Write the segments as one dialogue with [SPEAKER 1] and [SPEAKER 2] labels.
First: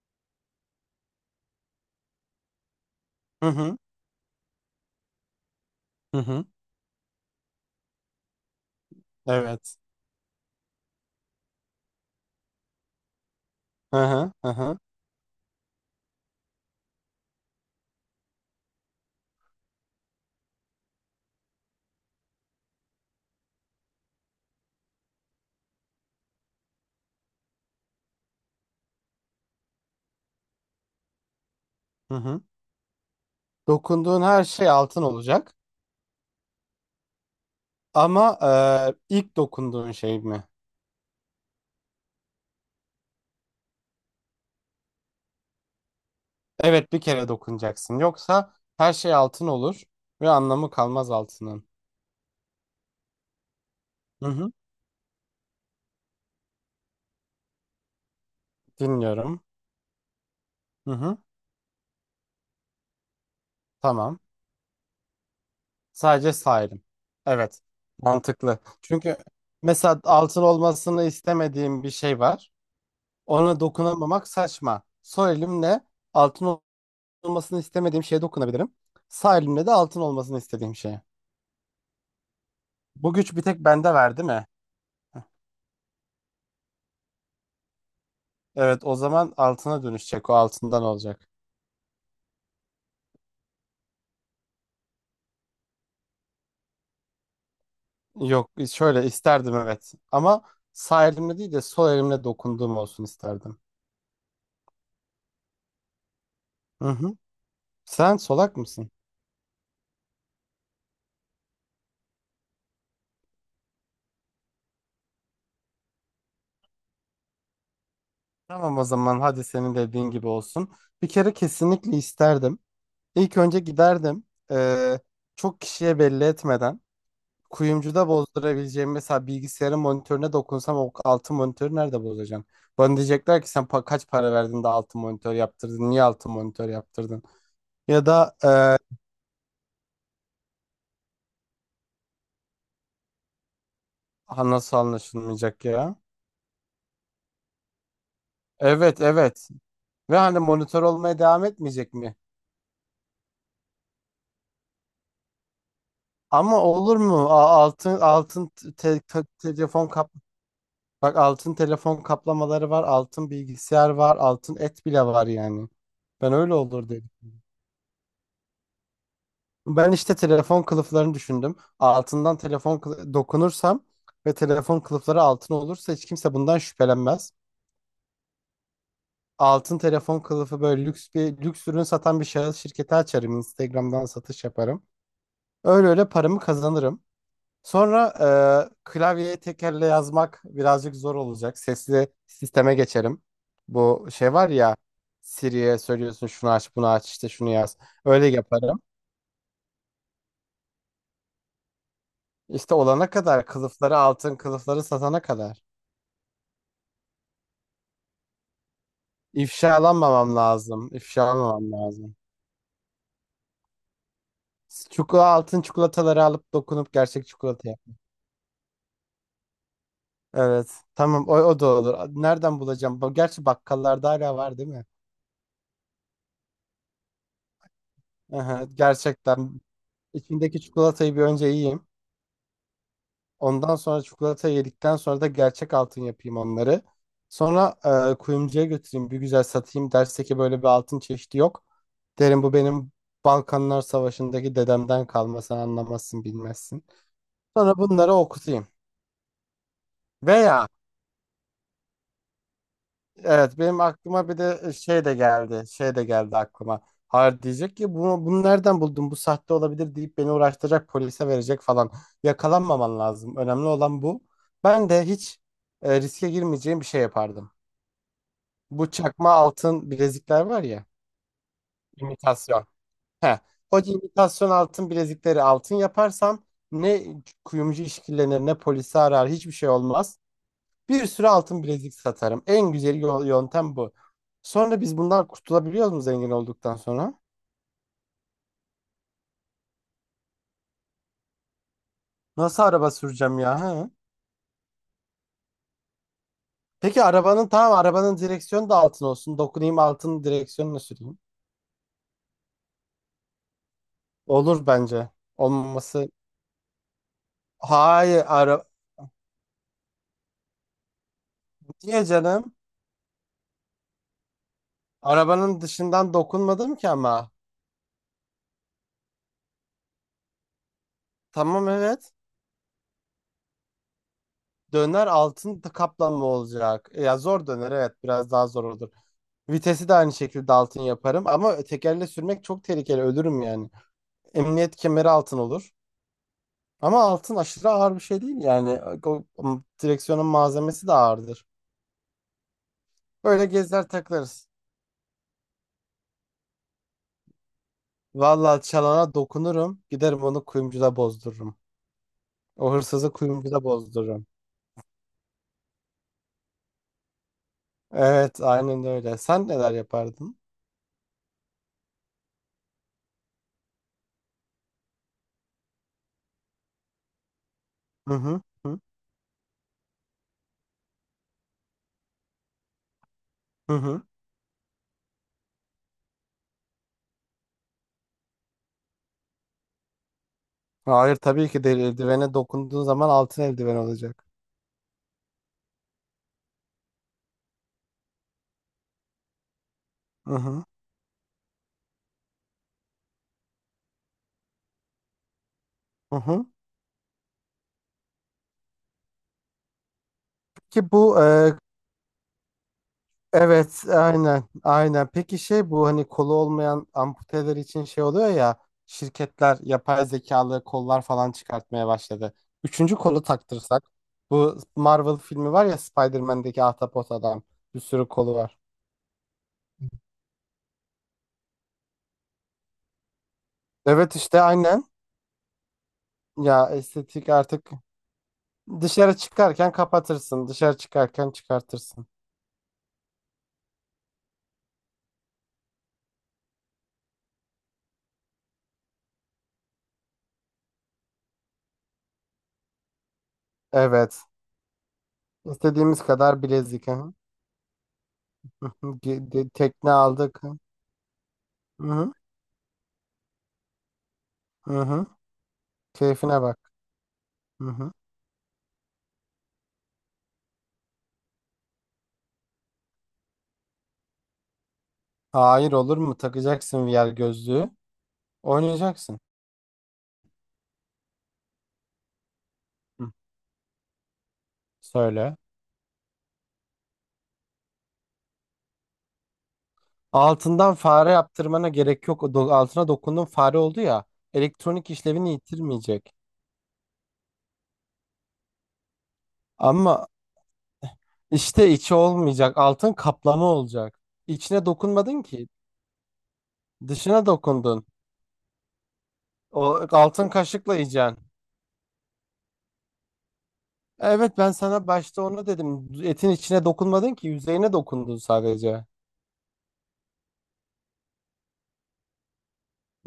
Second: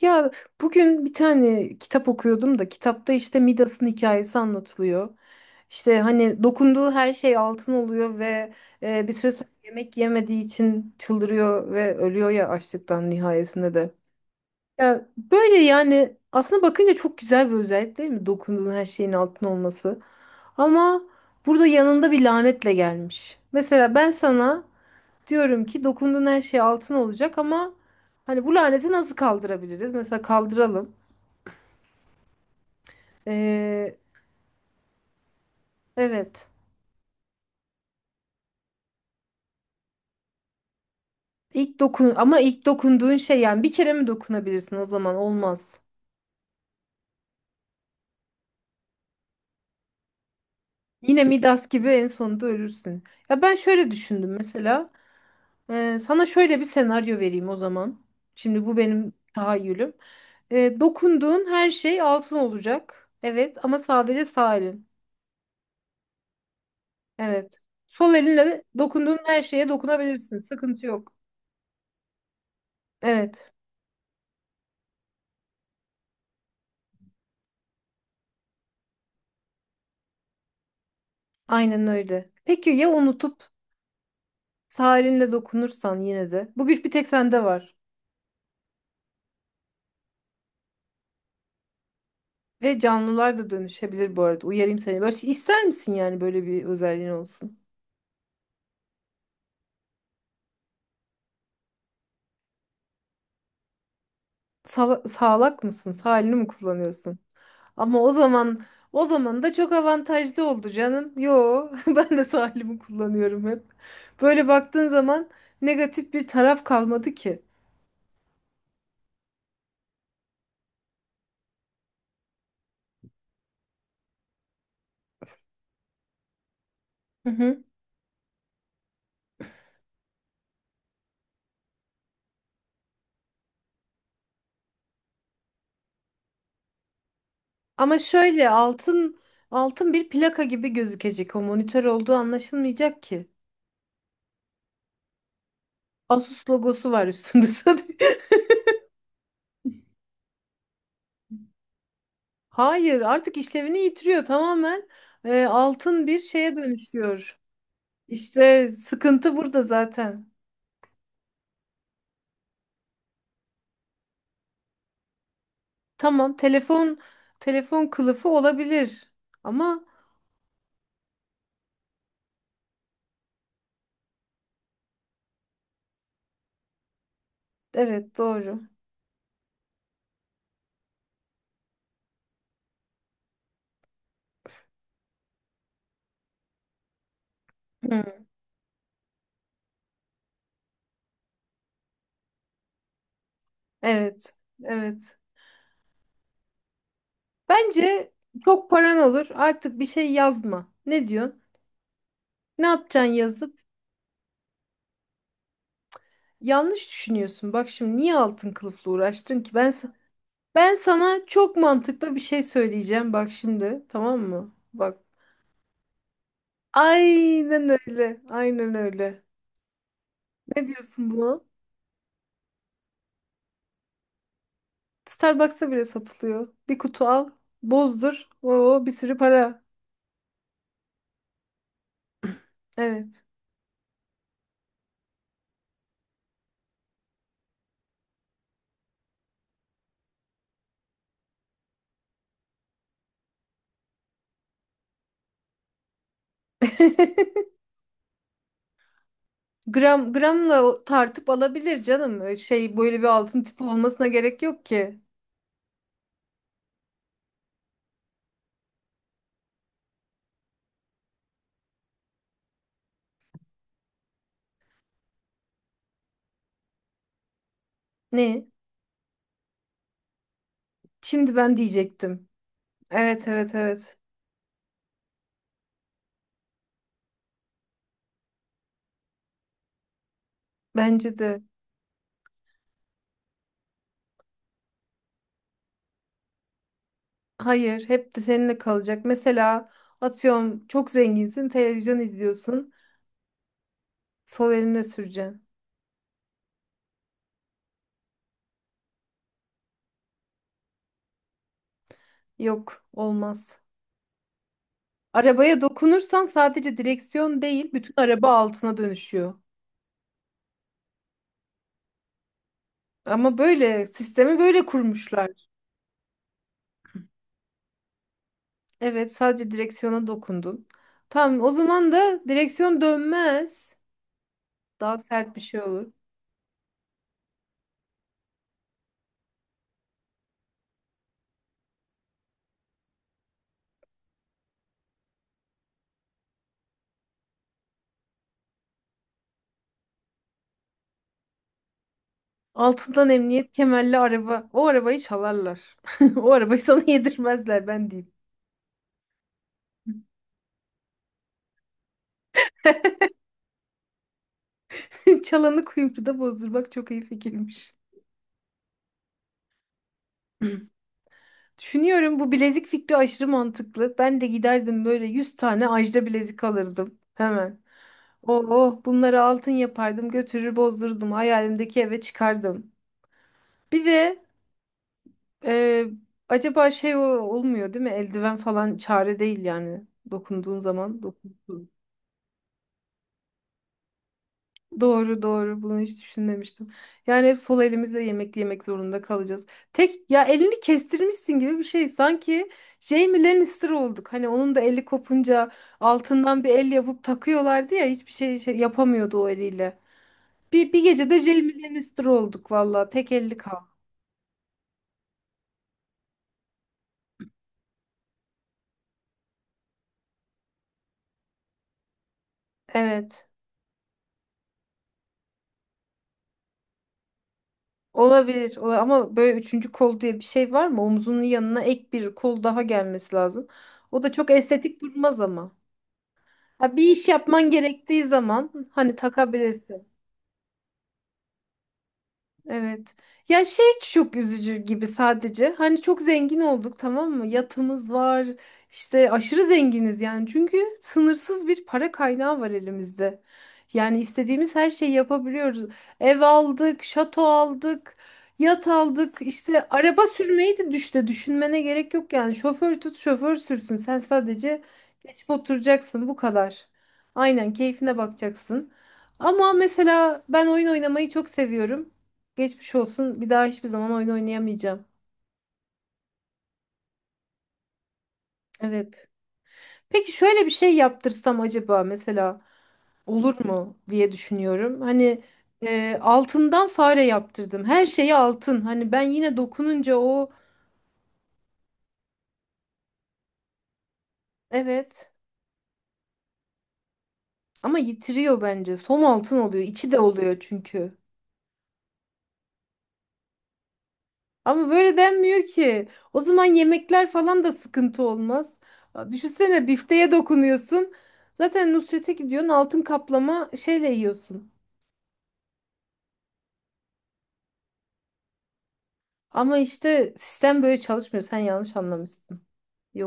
[SPEAKER 1] Ya bugün bir tane kitap okuyordum da kitapta işte
[SPEAKER 2] Hı hı.
[SPEAKER 1] Midas'ın hikayesi anlatılıyor. İşte
[SPEAKER 2] Hı
[SPEAKER 1] hani
[SPEAKER 2] hı.
[SPEAKER 1] dokunduğu her şey altın oluyor ve bir süre sonra
[SPEAKER 2] Evet.
[SPEAKER 1] yemek yemediği için çıldırıyor ve ölüyor ya açlıktan nihayesinde de.
[SPEAKER 2] Hı hı. Hı hı.
[SPEAKER 1] Ya böyle yani aslında bakınca çok güzel bir özellik değil mi? Dokunduğun her şeyin altın olması. Ama burada yanında bir lanetle gelmiş. Mesela ben sana diyorum ki dokunduğun her şey altın olacak ama hani bu laneti nasıl kaldırabiliriz? Mesela kaldıralım.
[SPEAKER 2] Hı hı.
[SPEAKER 1] Ee,
[SPEAKER 2] Dokunduğun her şey altın olacak.
[SPEAKER 1] evet.
[SPEAKER 2] Ama ilk dokunduğun şey mi?
[SPEAKER 1] İlk dokun ama ilk dokunduğun şey yani bir kere mi dokunabilirsin o zaman olmaz.
[SPEAKER 2] Evet, bir kere dokunacaksın. Yoksa her şey altın olur ve anlamı kalmaz
[SPEAKER 1] Yine
[SPEAKER 2] altının.
[SPEAKER 1] Midas gibi en sonunda ölürsün. Ya ben şöyle
[SPEAKER 2] Hı
[SPEAKER 1] düşündüm
[SPEAKER 2] hı.
[SPEAKER 1] mesela. Sana şöyle bir senaryo vereyim o zaman. Şimdi bu benim
[SPEAKER 2] Dinliyorum.
[SPEAKER 1] tahayyülüm.
[SPEAKER 2] Hı hı.
[SPEAKER 1] Dokunduğun her şey altın olacak. Evet ama
[SPEAKER 2] Tamam.
[SPEAKER 1] sadece sağ elin.
[SPEAKER 2] Sadece sahibim.
[SPEAKER 1] Evet.
[SPEAKER 2] Evet.
[SPEAKER 1] Sol
[SPEAKER 2] Mantıklı.
[SPEAKER 1] elinle
[SPEAKER 2] Çünkü
[SPEAKER 1] dokunduğun her şeye
[SPEAKER 2] mesela
[SPEAKER 1] dokunabilirsin.
[SPEAKER 2] altın
[SPEAKER 1] Sıkıntı
[SPEAKER 2] olmasını
[SPEAKER 1] yok.
[SPEAKER 2] istemediğim bir şey var.
[SPEAKER 1] Evet,
[SPEAKER 2] Ona dokunamamak saçma. Sol elimle altın olmasını istemediğim şeye dokunabilirim. Sağ elimle de altın olmasını istediğim şeye.
[SPEAKER 1] aynen öyle. Peki ya
[SPEAKER 2] Bu güç bir
[SPEAKER 1] unutup
[SPEAKER 2] tek bende var değil mi?
[SPEAKER 1] sarinle dokunursan yine de? Bu güç bir tek sende var.
[SPEAKER 2] Evet, o zaman altına dönüşecek, o altından olacak.
[SPEAKER 1] Ve canlılar da dönüşebilir bu arada. Uyarayım seni. Böyle şey, ister misin yani böyle bir özelliğin olsun?
[SPEAKER 2] Yok, şöyle isterdim evet, ama sağ elimle değil de sol elimle dokunduğum olsun isterdim.
[SPEAKER 1] Sağlak mısın? Sağlini mi
[SPEAKER 2] Hı hı.
[SPEAKER 1] kullanıyorsun? Ama o
[SPEAKER 2] Sen solak
[SPEAKER 1] zaman
[SPEAKER 2] mısın?
[SPEAKER 1] o zaman da çok avantajlı oldu canım. Yo, ben de sağlimi kullanıyorum hep. Böyle baktığın zaman negatif bir taraf kalmadı ki.
[SPEAKER 2] Tamam, o zaman hadi senin dediğin gibi olsun. Bir kere kesinlikle isterdim. İlk önce giderdim. Ee, çok kişiye belli etmeden. Kuyumcuda bozdurabileceğim mesela, bilgisayarın monitörüne dokunsam o altın monitörü nerede bozacağım? Bana diyecekler ki, sen kaç para verdin de altın monitör yaptırdın? Niye altın monitör yaptırdın?
[SPEAKER 1] Ama
[SPEAKER 2] Ya da
[SPEAKER 1] şöyle
[SPEAKER 2] e,
[SPEAKER 1] altın altın bir plaka gibi gözükecek. O monitör olduğu anlaşılmayacak ki.
[SPEAKER 2] ha, nasıl anlaşılmayacak ya?
[SPEAKER 1] Asus logosu var üstünde sadece.
[SPEAKER 2] Evet, evet. Ve hani monitör olmaya devam etmeyecek mi?
[SPEAKER 1] Hayır, artık işlevini yitiriyor tamamen. Altın bir şeye
[SPEAKER 2] Ama olur mu?
[SPEAKER 1] dönüşüyor.
[SPEAKER 2] A- altın altın
[SPEAKER 1] İşte
[SPEAKER 2] te- te-
[SPEAKER 1] sıkıntı burada
[SPEAKER 2] telefon kap
[SPEAKER 1] zaten.
[SPEAKER 2] Bak, altın telefon kaplamaları var, altın bilgisayar var, altın et bile var yani. Ben
[SPEAKER 1] Tamam,
[SPEAKER 2] öyle olur
[SPEAKER 1] telefon
[SPEAKER 2] dedim.
[SPEAKER 1] telefon kılıfı olabilir. Ama
[SPEAKER 2] Ben işte telefon kılıflarını düşündüm. Dokunursam ve telefon kılıfları altın olursa hiç kimse bundan şüphelenmez.
[SPEAKER 1] evet doğru.
[SPEAKER 2] Altın telefon kılıfı böyle lüks bir, lüks ürün satan bir şahıs şirketi açarım. Instagram'dan satış yaparım. Öyle öyle paramı kazanırım. Sonra
[SPEAKER 1] Hmm,
[SPEAKER 2] klavyeye tekerle yazmak birazcık zor olacak. Sesli sisteme geçerim. Bu şey
[SPEAKER 1] evet.
[SPEAKER 2] var ya,
[SPEAKER 1] Evet.
[SPEAKER 2] Siri'ye söylüyorsun şunu aç, bunu aç, işte şunu yaz.
[SPEAKER 1] Bence
[SPEAKER 2] Öyle
[SPEAKER 1] çok
[SPEAKER 2] yaparım.
[SPEAKER 1] paran olur. Artık bir şey yazma. Ne diyorsun? Ne
[SPEAKER 2] İşte olana
[SPEAKER 1] yapacaksın
[SPEAKER 2] kadar,
[SPEAKER 1] yazıp?
[SPEAKER 2] altın kılıfları satana kadar.
[SPEAKER 1] Yanlış düşünüyorsun. Bak şimdi niye altın kılıfla uğraştın ki?
[SPEAKER 2] İfşalanmamam
[SPEAKER 1] Ben
[SPEAKER 2] lazım.
[SPEAKER 1] sana çok
[SPEAKER 2] İfşalanmamam
[SPEAKER 1] mantıklı
[SPEAKER 2] lazım.
[SPEAKER 1] bir şey söyleyeceğim. Bak şimdi, tamam mı? Bak.
[SPEAKER 2] Çikolata, altın çikolataları alıp dokunup gerçek
[SPEAKER 1] Aynen
[SPEAKER 2] çikolata yap.
[SPEAKER 1] öyle. Aynen öyle. Ne
[SPEAKER 2] Evet.
[SPEAKER 1] diyorsun
[SPEAKER 2] Tamam, o,
[SPEAKER 1] buna?
[SPEAKER 2] o da olur. Nereden bulacağım? Gerçi bakkallarda hala var değil mi?
[SPEAKER 1] Starbucks'ta bile satılıyor. Bir kutu al, bozdur.
[SPEAKER 2] Aha,
[SPEAKER 1] Oo, bir sürü
[SPEAKER 2] gerçekten.
[SPEAKER 1] para.
[SPEAKER 2] İçindeki çikolatayı bir önce yiyeyim.
[SPEAKER 1] Evet.
[SPEAKER 2] Ondan sonra, çikolatayı yedikten sonra da gerçek altın yapayım onları. Sonra kuyumcuya götüreyim. Bir güzel satayım. Derse ki böyle bir altın çeşidi yok. Derim bu benim Balkanlar Savaşı'ndaki dedemden kalma. Sen anlamazsın, bilmezsin. Sonra bunları okutayım.
[SPEAKER 1] Gram gramla
[SPEAKER 2] Veya,
[SPEAKER 1] tartıp alabilir canım. Öyle şey böyle bir altın
[SPEAKER 2] evet,
[SPEAKER 1] tipi
[SPEAKER 2] benim
[SPEAKER 1] olmasına
[SPEAKER 2] aklıma bir
[SPEAKER 1] gerek
[SPEAKER 2] de
[SPEAKER 1] yok ki.
[SPEAKER 2] şey de geldi. Şey de geldi aklıma. Hayır diyecek ki, bunu nereden buldun? Bu sahte olabilir deyip beni uğraştıracak, polise verecek falan. Yakalanmaman lazım. Önemli olan bu. Ben de hiç riske girmeyeceğim bir şey yapardım.
[SPEAKER 1] Ne?
[SPEAKER 2] Bu çakma altın bilezikler var ya.
[SPEAKER 1] Şimdi ben diyecektim.
[SPEAKER 2] İmitasyon.
[SPEAKER 1] Evet
[SPEAKER 2] Heh.
[SPEAKER 1] evet
[SPEAKER 2] O
[SPEAKER 1] evet.
[SPEAKER 2] imitasyon altın bilezikleri altın yaparsam, ne kuyumcu işkillenir ne polisi arar, hiçbir şey olmaz. Bir
[SPEAKER 1] Bence
[SPEAKER 2] sürü
[SPEAKER 1] de.
[SPEAKER 2] altın bilezik satarım. En güzel yöntem bu. Sonra biz bundan kurtulabiliyor mu zengin olduktan sonra?
[SPEAKER 1] Hayır, hep de seninle kalacak. Mesela atıyorum çok zenginsin, televizyon
[SPEAKER 2] Nasıl
[SPEAKER 1] izliyorsun.
[SPEAKER 2] araba süreceğim ya? Ha?
[SPEAKER 1] Sol eline süreceksin.
[SPEAKER 2] Peki arabanın, tamam, arabanın direksiyonu da altın olsun. Dokunayım, altın direksiyonunu süreyim.
[SPEAKER 1] Yok, olmaz.
[SPEAKER 2] Olur bence.
[SPEAKER 1] Arabaya
[SPEAKER 2] Olmaması.
[SPEAKER 1] dokunursan sadece direksiyon değil, bütün
[SPEAKER 2] Hayır,
[SPEAKER 1] araba altına dönüşüyor.
[SPEAKER 2] niye canım?
[SPEAKER 1] Ama böyle sistemi böyle kurmuşlar.
[SPEAKER 2] Arabanın dışından dokunmadım ki ama.
[SPEAKER 1] Evet, sadece direksiyona dokundun. Tamam, o
[SPEAKER 2] Tamam,
[SPEAKER 1] zaman
[SPEAKER 2] evet.
[SPEAKER 1] da direksiyon dönmez. Daha
[SPEAKER 2] Döner,
[SPEAKER 1] sert bir
[SPEAKER 2] altın
[SPEAKER 1] şey olur.
[SPEAKER 2] kaplama olacak. Ya zor döner, evet biraz daha zor olur. Vitesi de aynı şekilde altın yaparım, ama tekerle sürmek çok tehlikeli, ölürüm yani. Emniyet kemeri altın olur. Ama altın aşırı ağır bir şey değil yani. O direksiyonun malzemesi de ağırdır.
[SPEAKER 1] Altından
[SPEAKER 2] Böyle
[SPEAKER 1] emniyet
[SPEAKER 2] gezer
[SPEAKER 1] kemerli
[SPEAKER 2] taklarız.
[SPEAKER 1] araba. O arabayı çalarlar. O arabayı sana yedirmezler ben diyeyim.
[SPEAKER 2] Vallahi çalana dokunurum. Giderim, onu kuyumcuda bozdururum. O hırsızı kuyumcuda bozdururum.
[SPEAKER 1] Çalanı kuyumcuda bozdurmak çok iyi fikirmiş.
[SPEAKER 2] Evet, aynen öyle. Sen neler yapardın?
[SPEAKER 1] Düşünüyorum bu bilezik fikri aşırı mantıklı. Ben de giderdim böyle 100 tane ajda bilezik alırdım hemen.
[SPEAKER 2] Hı hı. Hı
[SPEAKER 1] Oo, bunları altın yapardım, götürür bozdururdum hayalimdeki eve çıkardım.
[SPEAKER 2] hı.
[SPEAKER 1] Bir
[SPEAKER 2] Hı.
[SPEAKER 1] de e, acaba şey olmuyor değil mi? Eldiven falan çare değil yani dokunduğun zaman.
[SPEAKER 2] Hayır,
[SPEAKER 1] Dokun.
[SPEAKER 2] tabii ki değil. Eldivene dokunduğun zaman altın eldiven olacak.
[SPEAKER 1] Doğru doğru bunu hiç düşünmemiştim. Yani hep sol elimizle yemek yemek zorunda kalacağız. Tek ya
[SPEAKER 2] Hı
[SPEAKER 1] elini
[SPEAKER 2] hı.
[SPEAKER 1] kestirmişsin gibi bir şey. Sanki Jaime Lannister olduk. Hani onun da eli kopunca
[SPEAKER 2] Hı
[SPEAKER 1] altından
[SPEAKER 2] hı.
[SPEAKER 1] bir el yapıp takıyorlardı ya hiçbir şey, şey yapamıyordu o eliyle. Bir
[SPEAKER 2] Ki
[SPEAKER 1] gecede
[SPEAKER 2] bu e,
[SPEAKER 1] Jaime Lannister olduk valla tek elli kal.
[SPEAKER 2] Evet, aynen, aynen. Peki şey, bu hani kolu olmayan amputeler için şey oluyor ya, şirketler yapay zekalı kollar falan çıkartmaya başladı. Üçüncü kolu
[SPEAKER 1] Evet
[SPEAKER 2] taktırsak, bu Marvel filmi var ya, Spider-Man'deki Ahtapot adam, bir sürü kolu
[SPEAKER 1] olabilir,
[SPEAKER 2] var.
[SPEAKER 1] ama böyle üçüncü kol diye bir şey var mı? Omzunun yanına ek bir kol daha gelmesi lazım. O da
[SPEAKER 2] Evet
[SPEAKER 1] çok
[SPEAKER 2] işte
[SPEAKER 1] estetik
[SPEAKER 2] aynen,
[SPEAKER 1] durmaz ama.
[SPEAKER 2] ya
[SPEAKER 1] Ha, bir iş
[SPEAKER 2] estetik
[SPEAKER 1] yapman
[SPEAKER 2] artık,
[SPEAKER 1] gerektiği zaman hani
[SPEAKER 2] dışarı çıkarken
[SPEAKER 1] takabilirsin.
[SPEAKER 2] kapatırsın, dışarı çıkarken çıkartırsın.
[SPEAKER 1] Evet. Ya şey çok üzücü gibi sadece. Hani çok zengin olduk tamam mı? Yatımız var. İşte aşırı zenginiz yani. Çünkü sınırsız bir para kaynağı var elimizde. Yani
[SPEAKER 2] Evet.
[SPEAKER 1] istediğimiz her şeyi yapabiliyoruz.
[SPEAKER 2] İstediğimiz
[SPEAKER 1] Ev
[SPEAKER 2] kadar
[SPEAKER 1] aldık,
[SPEAKER 2] bilezik. Hı hı.
[SPEAKER 1] şato aldık,
[SPEAKER 2] Hı
[SPEAKER 1] yat
[SPEAKER 2] hı.
[SPEAKER 1] aldık. İşte
[SPEAKER 2] Tekne
[SPEAKER 1] araba
[SPEAKER 2] aldık.
[SPEAKER 1] sürmeyi
[SPEAKER 2] Hı
[SPEAKER 1] de düşünmene gerek yok
[SPEAKER 2] hı.
[SPEAKER 1] yani. Şoför tut, şoför sürsün. Sen sadece
[SPEAKER 2] Hı hı.
[SPEAKER 1] geçip oturacaksın bu
[SPEAKER 2] Keyfine bak.
[SPEAKER 1] kadar. Aynen
[SPEAKER 2] Hı hı.
[SPEAKER 1] keyfine bakacaksın. Ama mesela ben oyun oynamayı çok seviyorum. Geçmiş olsun. Bir daha hiçbir zaman oyun oynayamayacağım.
[SPEAKER 2] Hayır, olur mu? Takacaksın VR gözlüğü.
[SPEAKER 1] Evet.
[SPEAKER 2] Oynayacaksın.
[SPEAKER 1] Peki şöyle bir şey yaptırsam acaba mesela
[SPEAKER 2] Hı.
[SPEAKER 1] olur mu diye düşünüyorum. Hani
[SPEAKER 2] Söyle.
[SPEAKER 1] altından fare yaptırdım. Her şeyi altın. Hani ben yine dokununca o
[SPEAKER 2] Altından fare yaptırmana gerek yok. Altına dokundun fare oldu ya. Elektronik
[SPEAKER 1] evet
[SPEAKER 2] işlevini yitirmeyecek.
[SPEAKER 1] ama yitiriyor bence. Som altın oluyor. İçi de
[SPEAKER 2] Ama
[SPEAKER 1] oluyor çünkü.
[SPEAKER 2] işte içi olmayacak. Altın kaplama olacak. İçine
[SPEAKER 1] Ama böyle
[SPEAKER 2] dokunmadın
[SPEAKER 1] denmiyor
[SPEAKER 2] ki.
[SPEAKER 1] ki. O zaman yemekler
[SPEAKER 2] Dışına
[SPEAKER 1] falan da
[SPEAKER 2] dokundun.
[SPEAKER 1] sıkıntı olmaz.
[SPEAKER 2] O
[SPEAKER 1] Düşünsene bifteye
[SPEAKER 2] altın kaşıkla
[SPEAKER 1] dokunuyorsun.
[SPEAKER 2] yiyeceksin.
[SPEAKER 1] Zaten Nusret'e gidiyorsun altın kaplama şeyle
[SPEAKER 2] Evet,
[SPEAKER 1] yiyorsun.
[SPEAKER 2] ben sana başta onu dedim. Etin içine dokunmadın ki, yüzeyine dokundun sadece.
[SPEAKER 1] Ama işte sistem böyle çalışmıyor. Sen yanlış anlamışsın.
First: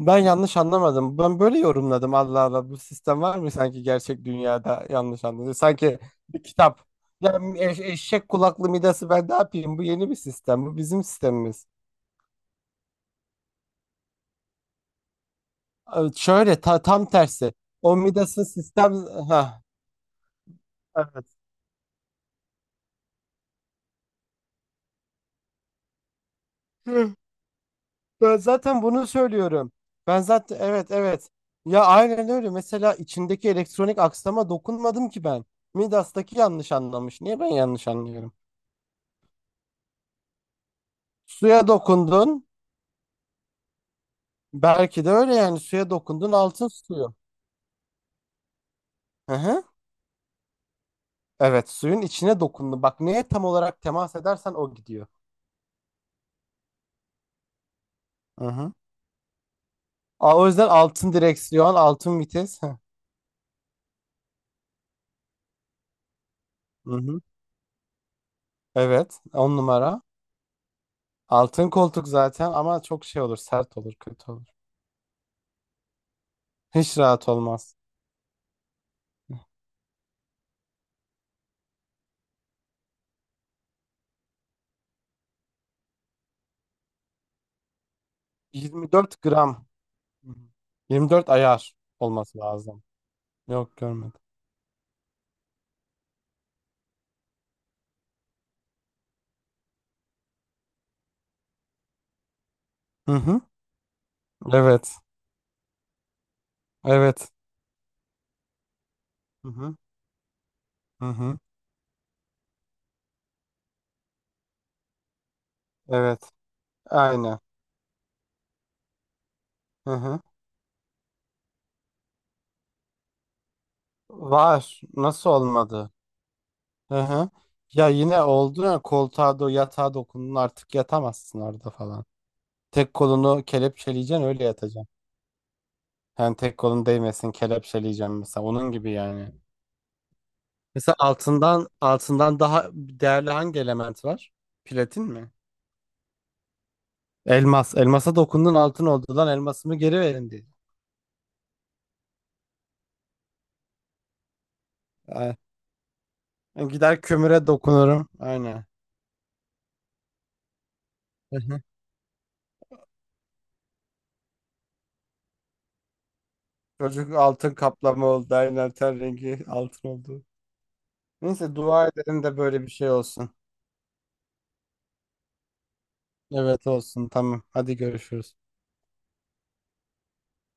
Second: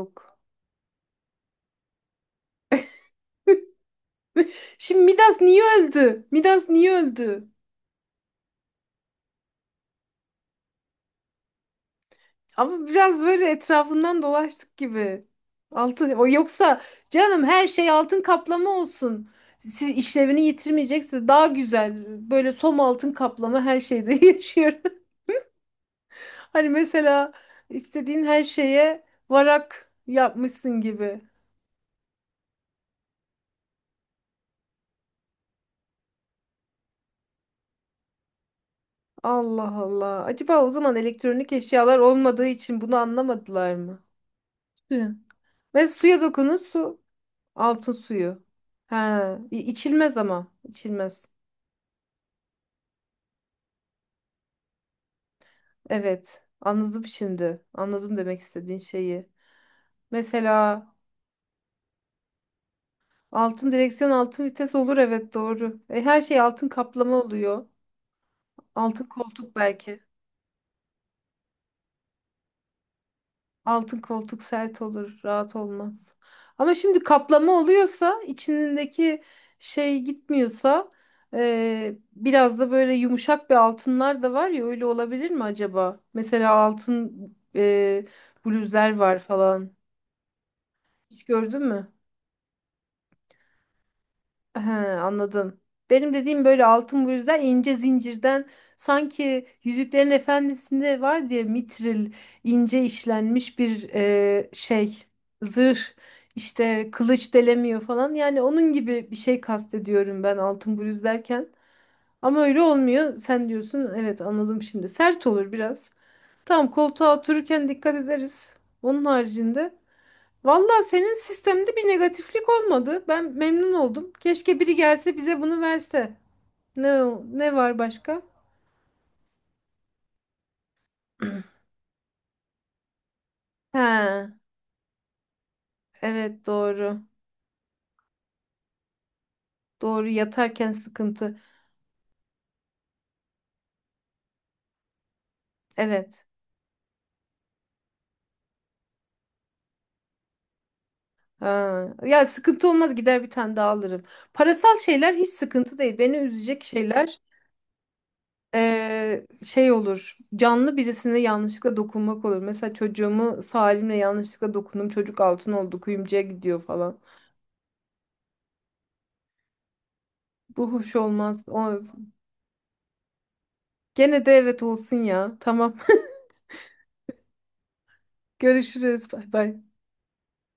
[SPEAKER 2] Ben yanlış anlamadım. Ben böyle yorumladım. Allah Allah, bu sistem var mı sanki gerçek dünyada,
[SPEAKER 1] Şimdi
[SPEAKER 2] yanlış
[SPEAKER 1] Midas
[SPEAKER 2] anladım.
[SPEAKER 1] niye
[SPEAKER 2] Sanki
[SPEAKER 1] öldü?
[SPEAKER 2] bir
[SPEAKER 1] Midas
[SPEAKER 2] kitap.
[SPEAKER 1] niye
[SPEAKER 2] Ya,
[SPEAKER 1] öldü?
[SPEAKER 2] eşek kulaklı Midas'ı ben ne yapayım? Bu yeni bir sistem. Bu bizim sistemimiz.
[SPEAKER 1] Ama biraz böyle etrafından dolaştık gibi. Altın o
[SPEAKER 2] Şöyle
[SPEAKER 1] yoksa
[SPEAKER 2] tam
[SPEAKER 1] canım
[SPEAKER 2] tersi.
[SPEAKER 1] her şey
[SPEAKER 2] O
[SPEAKER 1] altın
[SPEAKER 2] Midas'ın
[SPEAKER 1] kaplama
[SPEAKER 2] sistem...
[SPEAKER 1] olsun.
[SPEAKER 2] Ha,
[SPEAKER 1] Siz işlevini
[SPEAKER 2] evet.
[SPEAKER 1] yitirmeyecekse daha güzel. Böyle som altın kaplama her şeyde yaşıyorum. Hani
[SPEAKER 2] Hı,
[SPEAKER 1] mesela istediğin
[SPEAKER 2] Ben
[SPEAKER 1] her
[SPEAKER 2] zaten
[SPEAKER 1] şeye
[SPEAKER 2] bunu söylüyorum.
[SPEAKER 1] varak
[SPEAKER 2] Ben zaten,
[SPEAKER 1] yapmışsın
[SPEAKER 2] evet,
[SPEAKER 1] gibi.
[SPEAKER 2] evet. Ya aynen öyle. Mesela içindeki elektronik aksama dokunmadım ki ben. Midas'taki yanlış anlamış. Niye ben yanlış anlıyorum?
[SPEAKER 1] Allah Allah. Acaba o zaman elektronik
[SPEAKER 2] Suya
[SPEAKER 1] eşyalar olmadığı
[SPEAKER 2] dokundun.
[SPEAKER 1] için bunu anlamadılar mı?
[SPEAKER 2] Belki de
[SPEAKER 1] Hı.
[SPEAKER 2] öyle yani,
[SPEAKER 1] Ve
[SPEAKER 2] suya
[SPEAKER 1] suya
[SPEAKER 2] dokundun,
[SPEAKER 1] dokunun
[SPEAKER 2] altın
[SPEAKER 1] su.
[SPEAKER 2] suyu.
[SPEAKER 1] Altın suyu.
[SPEAKER 2] Hı
[SPEAKER 1] Ha,
[SPEAKER 2] hı.
[SPEAKER 1] içilmez ama. İçilmez.
[SPEAKER 2] Evet, suyun içine dokundun. Bak, neye tam olarak temas edersen o gidiyor.
[SPEAKER 1] Evet. Anladım şimdi. Anladım demek
[SPEAKER 2] Hı hı.
[SPEAKER 1] istediğin şeyi.
[SPEAKER 2] Aa, o yüzden
[SPEAKER 1] Mesela
[SPEAKER 2] altın direksiyon, altın vites. Hı
[SPEAKER 1] altın direksiyon, altın vites olur evet doğru. Her şey altın
[SPEAKER 2] hı.
[SPEAKER 1] kaplama
[SPEAKER 2] Hı.
[SPEAKER 1] oluyor. Altın
[SPEAKER 2] Evet,
[SPEAKER 1] koltuk
[SPEAKER 2] on
[SPEAKER 1] belki.
[SPEAKER 2] numara. Altın koltuk zaten, ama çok şey olur, sert olur,
[SPEAKER 1] Altın
[SPEAKER 2] kötü
[SPEAKER 1] koltuk
[SPEAKER 2] olur.
[SPEAKER 1] sert olur, rahat olmaz. Ama şimdi
[SPEAKER 2] Hiç rahat
[SPEAKER 1] kaplama
[SPEAKER 2] olmaz.
[SPEAKER 1] oluyorsa, içindeki şey gitmiyorsa, biraz da böyle yumuşak bir altınlar da var ya, öyle olabilir mi acaba? Mesela altın bluzlar var
[SPEAKER 2] 24 gram.
[SPEAKER 1] falan.
[SPEAKER 2] Hı hı.
[SPEAKER 1] Hiç
[SPEAKER 2] 24
[SPEAKER 1] gördün
[SPEAKER 2] ayar
[SPEAKER 1] mü?
[SPEAKER 2] olması lazım. Yok, görmedim.
[SPEAKER 1] He, anladım. Benim dediğim böyle altın bu yüzden ince zincirden sanki Yüzüklerin Efendisi'nde var diye mitril ince
[SPEAKER 2] Hı hı.
[SPEAKER 1] işlenmiş bir
[SPEAKER 2] Evet.
[SPEAKER 1] şey zırh işte
[SPEAKER 2] Evet.
[SPEAKER 1] kılıç delemiyor falan yani onun gibi bir şey
[SPEAKER 2] Hı hı.
[SPEAKER 1] kastediyorum ben altın bluz
[SPEAKER 2] Hı hı.
[SPEAKER 1] derken ama öyle olmuyor sen diyorsun evet anladım şimdi sert olur biraz
[SPEAKER 2] Evet.
[SPEAKER 1] tamam koltuğa
[SPEAKER 2] Aynen.
[SPEAKER 1] otururken dikkat ederiz onun haricinde
[SPEAKER 2] Hı hı.
[SPEAKER 1] valla senin sistemde bir negatiflik olmadı. Ben memnun oldum. Keşke biri
[SPEAKER 2] Var.
[SPEAKER 1] gelse
[SPEAKER 2] Nasıl
[SPEAKER 1] bize bunu
[SPEAKER 2] olmadı?
[SPEAKER 1] verse.
[SPEAKER 2] Hı
[SPEAKER 1] Ne
[SPEAKER 2] hı.
[SPEAKER 1] ne var
[SPEAKER 2] Ya
[SPEAKER 1] başka?
[SPEAKER 2] yine oldu ya, koltuğa yatağa dokundun, artık yatamazsın orada falan. Tek kolunu kelepçeleyeceksin,
[SPEAKER 1] Ha,
[SPEAKER 2] öyle yatacaksın. Yani
[SPEAKER 1] evet
[SPEAKER 2] tek kolun
[SPEAKER 1] doğru.
[SPEAKER 2] değmesin kelepçeleyeceğim mesela, onun gibi yani.
[SPEAKER 1] Doğru yatarken
[SPEAKER 2] Mesela
[SPEAKER 1] sıkıntı.
[SPEAKER 2] altından daha değerli hangi element var? Platin mi?
[SPEAKER 1] Evet.
[SPEAKER 2] Elmas. Elmasa dokundun altın oldu, lan elmasımı geri verin diye.
[SPEAKER 1] Ha. Ya sıkıntı olmaz gider bir tane daha alırım. Parasal şeyler hiç
[SPEAKER 2] Ay,
[SPEAKER 1] sıkıntı değil. Beni üzecek
[SPEAKER 2] ben gider
[SPEAKER 1] şeyler
[SPEAKER 2] kömüre dokunurum. Aynen.
[SPEAKER 1] şey olur. Canlı birisine
[SPEAKER 2] Hı hı.
[SPEAKER 1] yanlışlıkla dokunmak olur. Mesela çocuğumu Salim'le yanlışlıkla dokundum. Çocuk altın oldu kuyumcuya gidiyor falan.
[SPEAKER 2] Çocuk altın kaplama oldu. Aynen, ten rengi altın oldu.
[SPEAKER 1] Bu hoş olmaz.
[SPEAKER 2] Neyse,
[SPEAKER 1] O
[SPEAKER 2] dua edelim de böyle bir şey olsun.
[SPEAKER 1] gene de evet olsun ya. Tamam.
[SPEAKER 2] Evet, olsun tamam. Hadi görüşürüz.
[SPEAKER 1] Görüşürüz. Bay bay.